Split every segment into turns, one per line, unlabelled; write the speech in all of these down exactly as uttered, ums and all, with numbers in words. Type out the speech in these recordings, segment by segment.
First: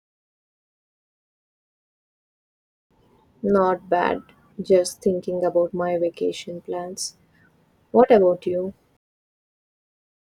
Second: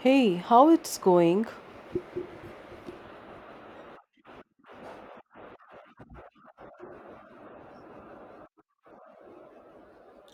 Hey, how it's going?
Not bad. Just thinking about my vacation plans. What about you?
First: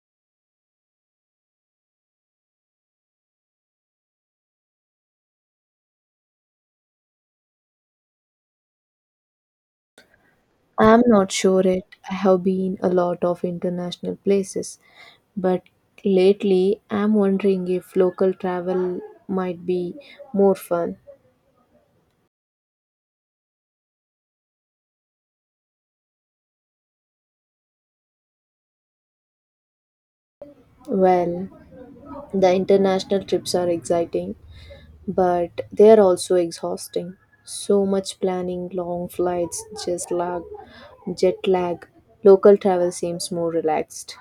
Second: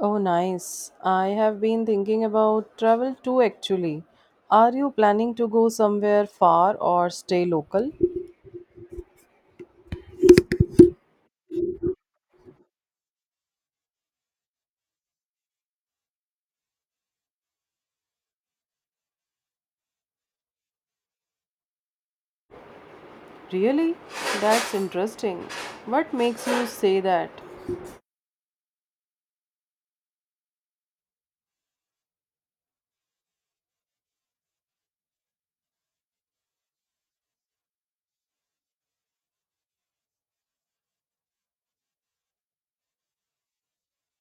Oh, nice. I have been thinking about travel too actually. Are you planning to go somewhere far or stay local?
I'm not sure it. I have been a lot of international places, but lately I'm wondering if local travel might be more fun.
Really? That's interesting. What makes you say that?
Well, the international trips are exciting, but they are also exhausting. So much planning, long flights, just lag, jet lag. Local travel seems more relaxed.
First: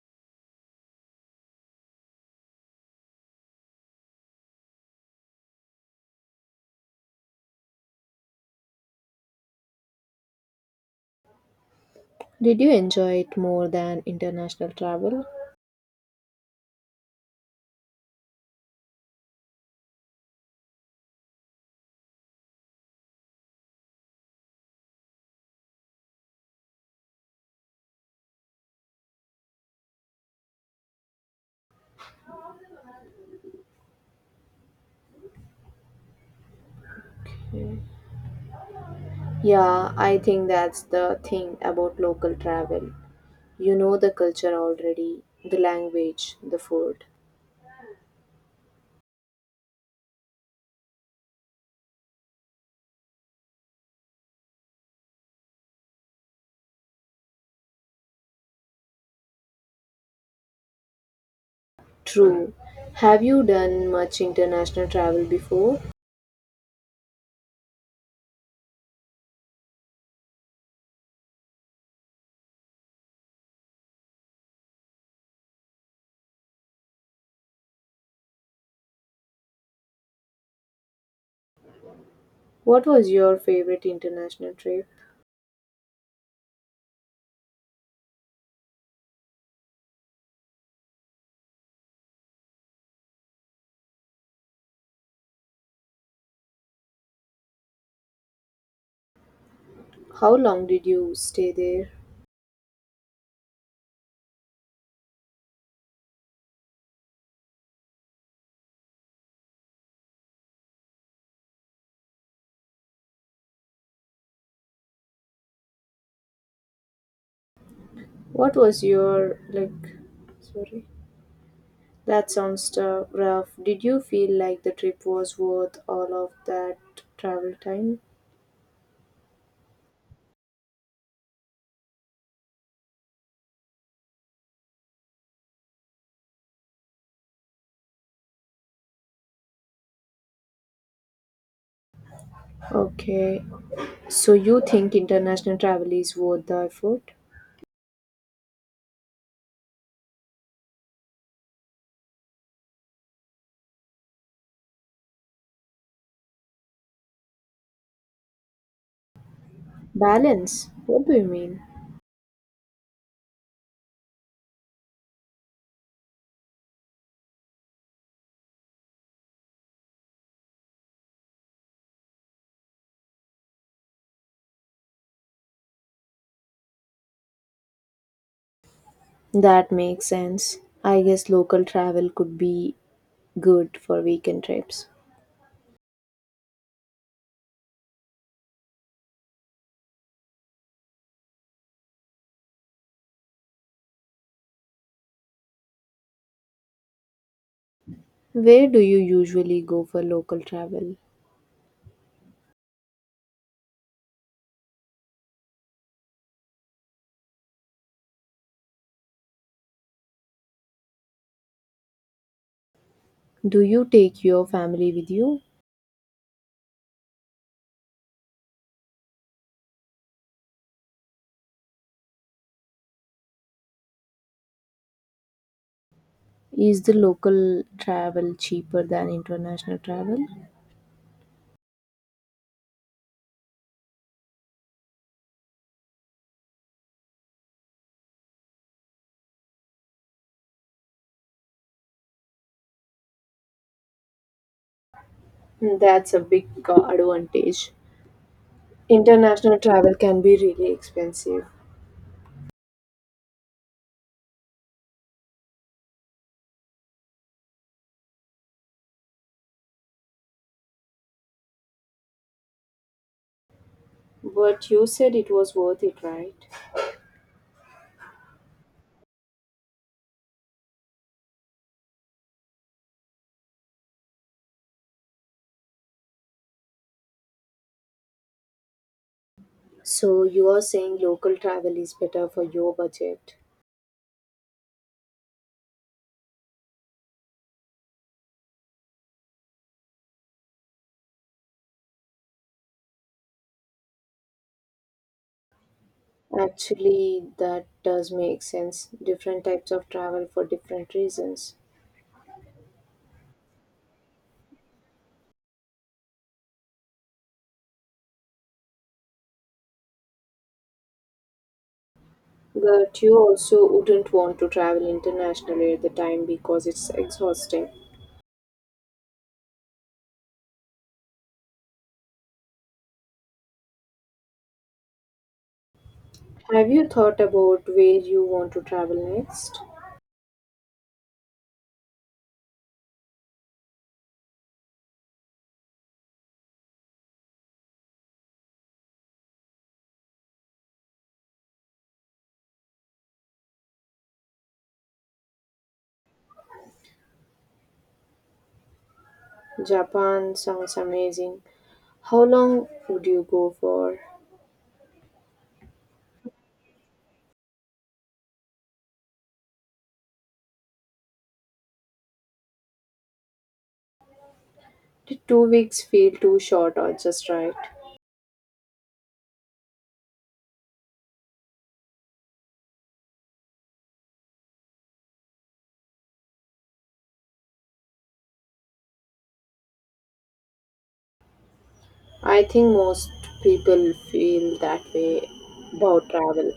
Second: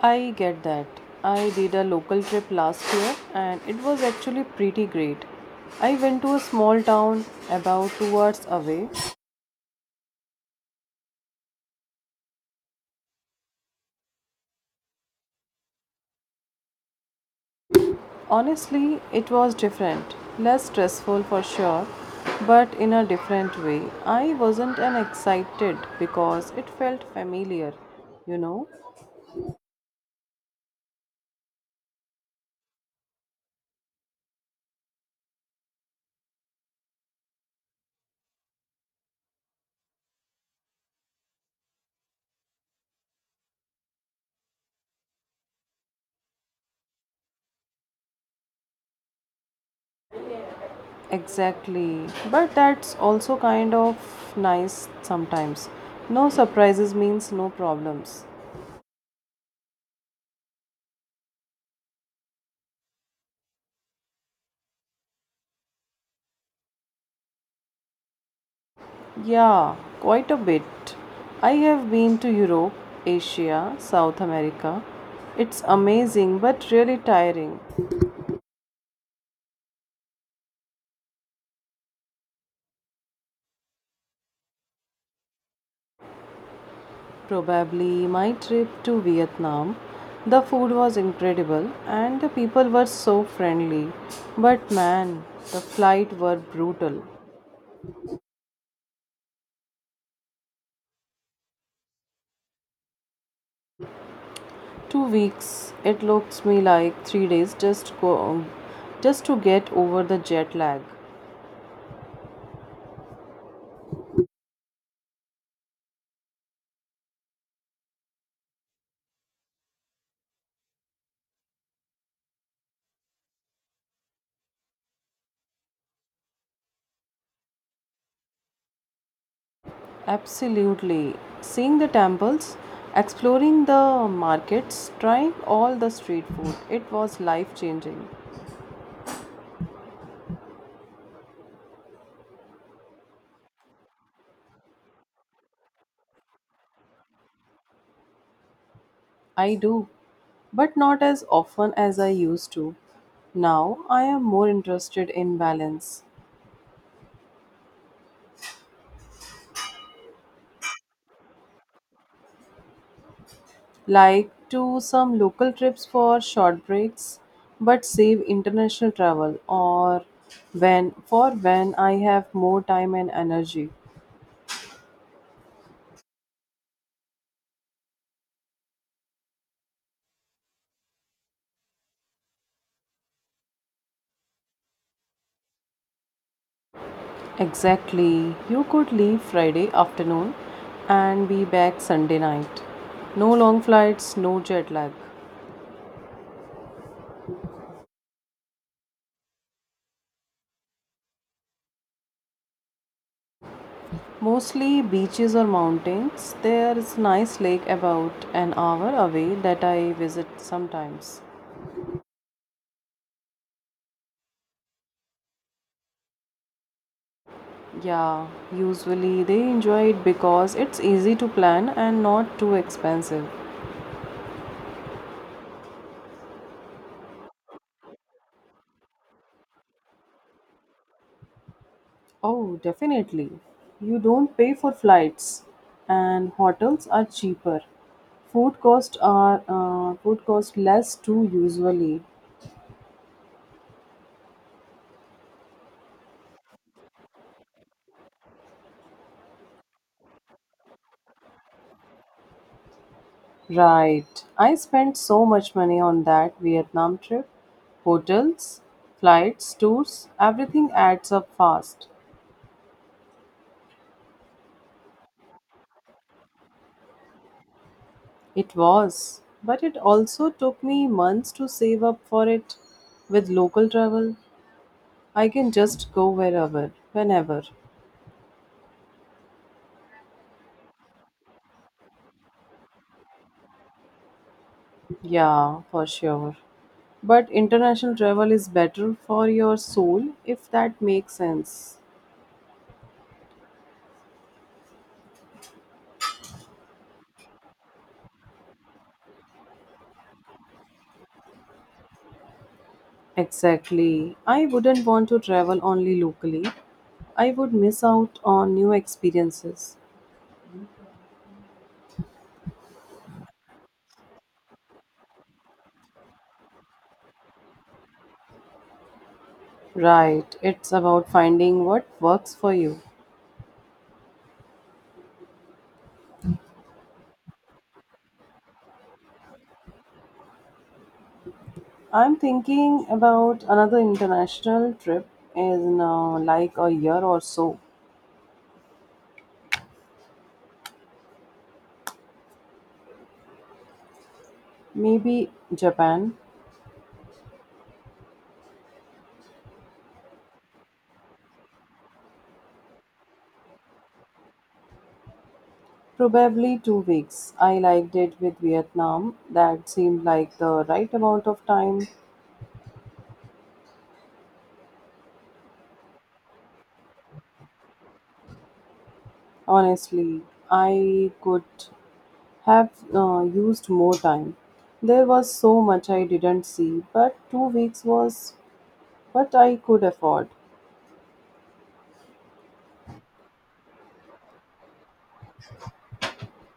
I get that. I did a local trip last year and it was actually pretty great. I went to a small town about two hours away.
Did you enjoy it more than international travel?
Honestly, it was different. Less stressful for sure, but in a different way. I wasn't an excited because it felt familiar, you know?
Yeah, I think that's the thing about local travel. You know the culture already, the language, the food.
Exactly. But that's also kind of nice sometimes. No surprises means no problems.
True. Have you done much international travel before?
Yeah, quite a bit. I have been to Europe, Asia, South America. It's amazing but really tiring.
What was your favorite international trip?
Probably my trip to Vietnam. The food was incredible and the people were so friendly. But man, the flight were brutal.
How long did you stay there?
Two weeks, it looks me like three days just go just to get over the jet lag.
What was your like sorry. That sounds tou- rough. Did you feel like the trip was worth all of that travel time?
Absolutely. Seeing the temples, exploring the markets, trying all the street food. It was life-changing.
Okay, so you think international travel is worth the effort?
I do, but not as often as I used to. Now I am more interested in balance,
Balance? What do you mean?
like to some local trips for short breaks, but save international travel or when for when I have more time and energy.
That makes sense. I guess local travel could be good for weekend trips.
Exactly. You could leave Friday afternoon and be back Sunday night. No long flights, no jet lag.
Where do you usually go for local travel?
Mostly beaches or mountains. There is nice lake about an hour away that I visit sometimes.
Do you take your family with you?
Yeah, usually they enjoy it because it's easy to plan and not too expensive.
Is the local travel cheaper than international travel?
Oh, definitely. You don't pay for flights and hotels are cheaper. Food cost are uh, food cost less too usually.
That's a big uh, advantage. International travel can be really expensive.
Right. I spent so much money on that Vietnam trip. Hotels, flights, tours, everything adds up fast.
But you said it was worth it, right?
It was. But it also took me months to save up for it. With local travel, I can just go wherever, whenever.
So you are saying local travel is better for your budget.
Yeah, for sure. But international travel is better for your soul if that makes sense.
Actually, that does make sense. Different types of travel for different reasons.
Exactly. I wouldn't want to travel only locally. I would miss out on new experiences.
But you also wouldn't want to travel internationally at the time because it's exhausting.
Right. It's about finding what works for you.
Have you thought about where you want to travel next?
I'm thinking about another international trip in uh, like a year or so. Maybe Japan.
Japan sounds amazing. How long would you go for?
Probably two weeks. I liked it with Vietnam. That seemed like the right amount of time.
Did two weeks feel too short or just right?
Honestly, I could have uh, used more time. There was so much I didn't see, but two weeks was what I could afford.
I think most people feel that way about travel.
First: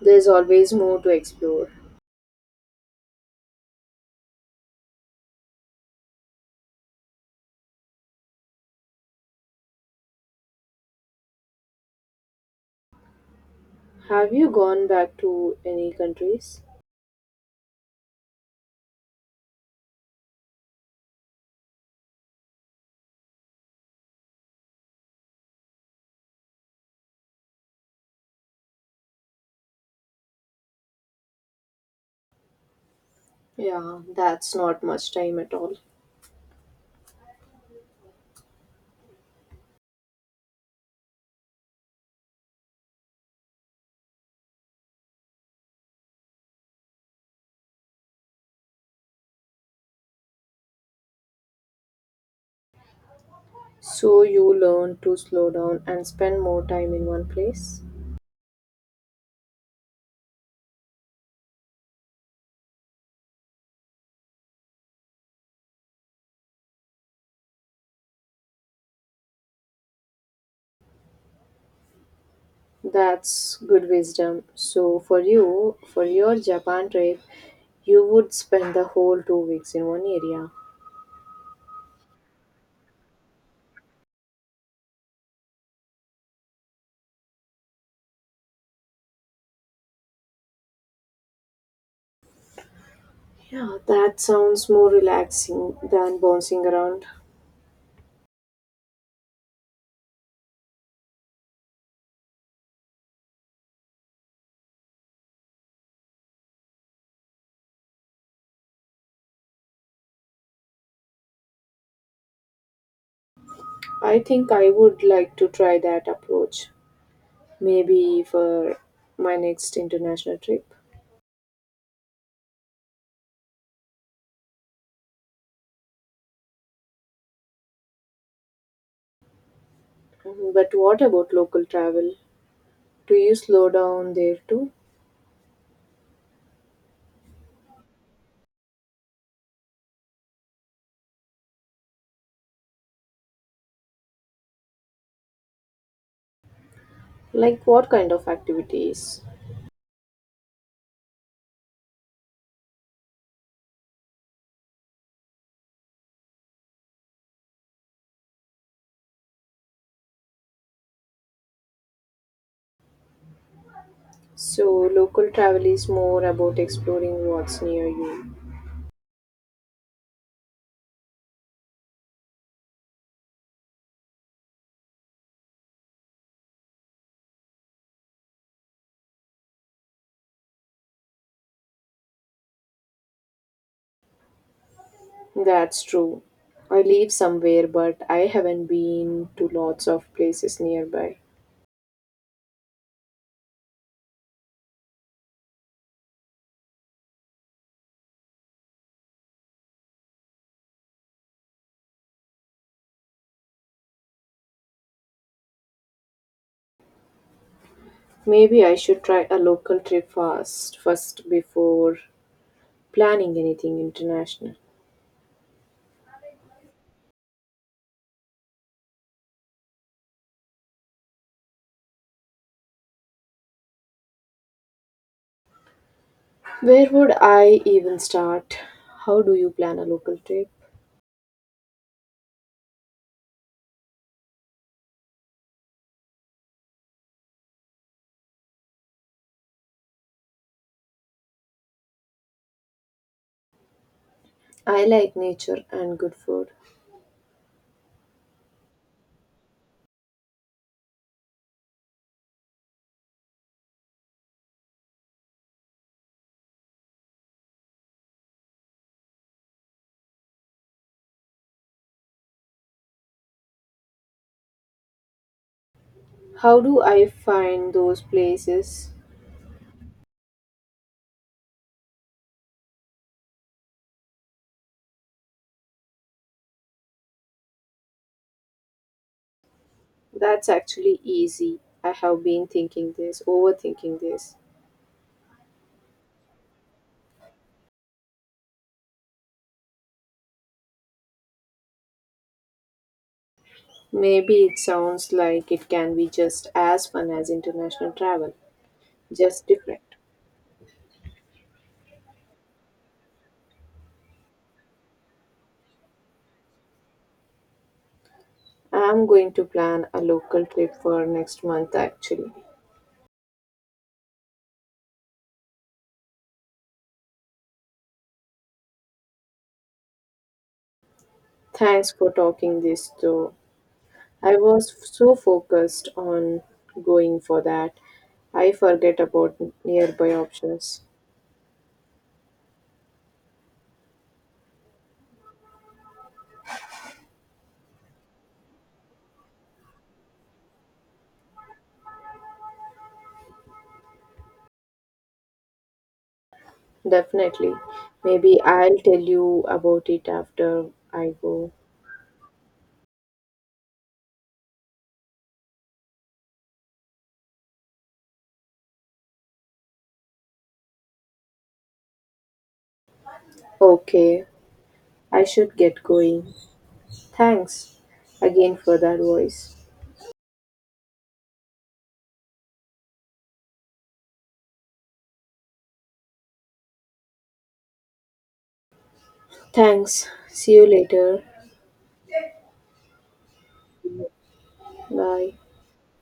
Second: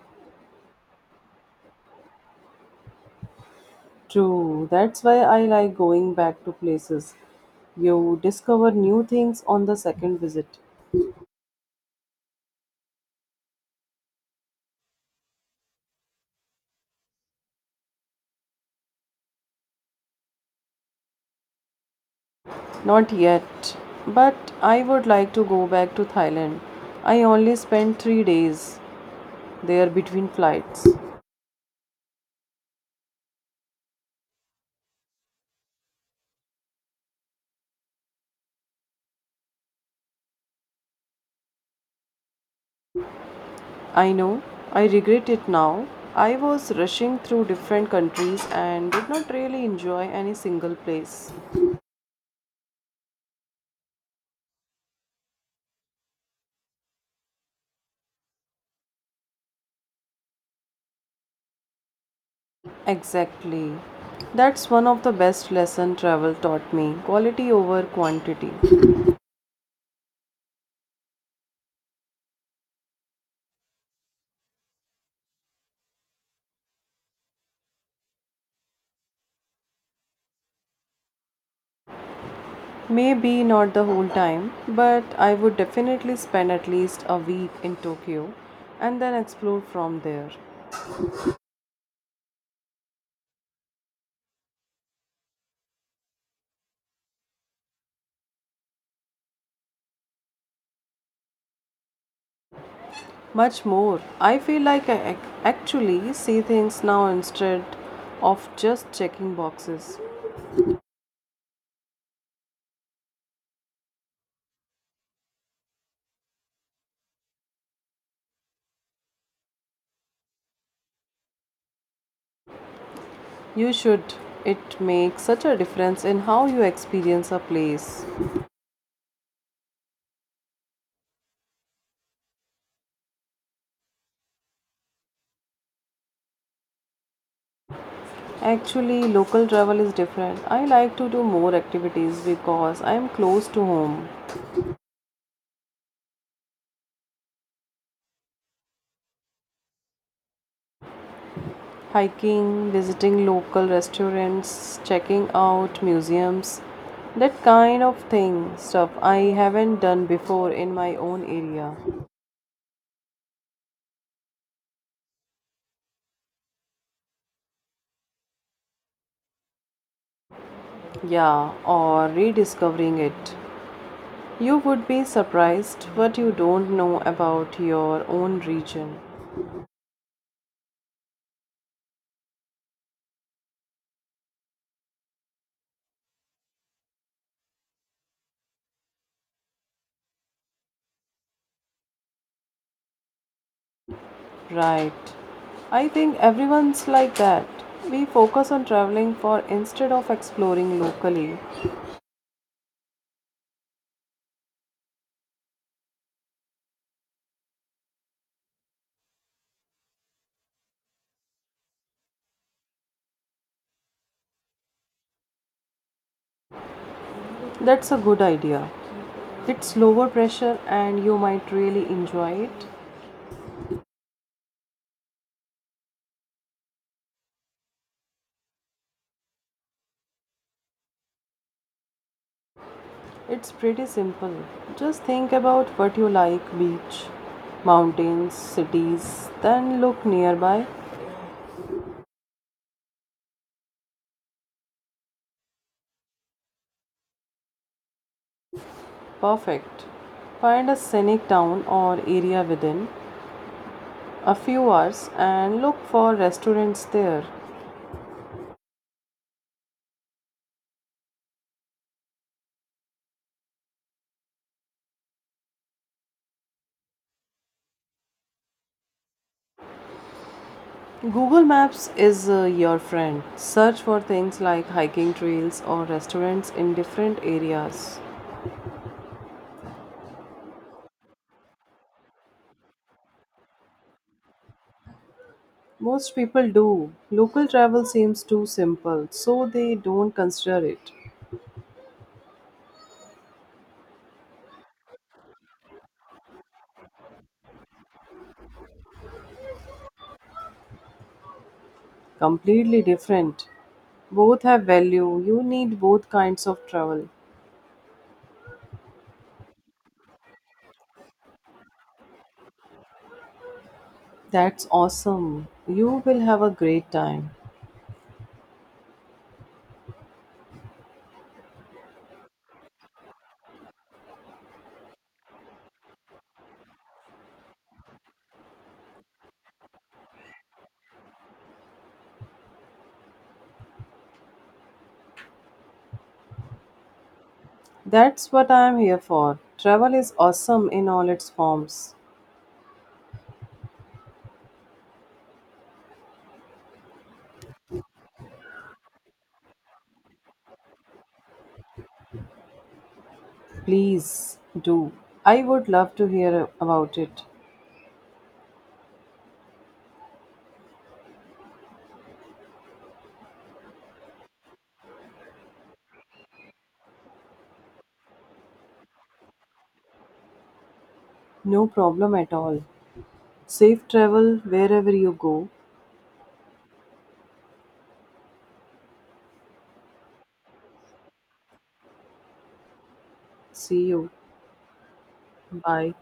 There's always more to explore.
True, that's why I like going back to places. You discover new things on the second visit.
Have you gone back to any countries?
Not yet, but I would like to go back to Thailand. I only spent three days there between flights.
Yeah, that's not much time at all.
I know, I regret it now. I was rushing through different countries and did not really enjoy any single place.
So you learn to slow down and spend more time in one place.
Exactly. That's one of the best lesson travel taught me, quality over quantity.
That's good wisdom. So for you, for your Japan trip, you would spend the whole two weeks in one area.
Maybe not the whole time, but I would definitely spend at least a week in Tokyo and then explore from there.
Yeah, that sounds more relaxing than bouncing around.
Much more. I feel like I ac- actually see things now instead of just checking boxes.
I think I would like to try that approach, maybe for my next international trip.
You should. It makes such a difference in how you experience a place.
Mhm, but what about local travel? Do you slow down there too?
Actually, local travel is different. I like to do more activities because I am close to home.
Like what kind of activities?
Hiking, visiting local restaurants, checking out museums, that kind of thing, stuff I haven't done before in my own area.
So, local travel is more about exploring what's near you.
Yeah, or rediscovering it. You would be surprised what you don't know about your own region.
That's true. I live somewhere, but I haven't been to lots of places nearby.
Right. I think everyone's like that. We focus on traveling for instead of exploring locally.
Maybe I should try a local trip first, first before planning anything international.
That's a good idea. It's lower pressure and you might really enjoy it.
Where would I even start? How do you plan a local trip?
It's pretty simple. Just think about what you like beach, mountains, cities, then look nearby.
I like nature and good food.
Perfect. Find a scenic town or area within a few hours and look for restaurants there.
How do I find those places?
Google Maps is uh, your friend. Search for things like hiking trails or restaurants in different areas.
That's actually easy. I have been thinking this, overthinking this.
Most people do. Local travel seems too simple, so they don't consider it.
Maybe it sounds like it can be just as fun as international travel, just different.
Completely different. Both have value. You need both kinds of travel.
I'm going to plan a local trip for next month actually.
That's awesome. You will have a great time.
Thanks for talking this through. I was so focused on going for that, I forget about nearby options.
That's what I am here for. Travel is awesome in all its forms.
Definitely. Maybe I'll tell you about it after I go.
Please do. I would love to hear about it.
Okay, I should get going. Thanks again for that voice.
No problem at all. Safe travel wherever you go.
Thanks. See you later.
See you.
Bye.
Bye.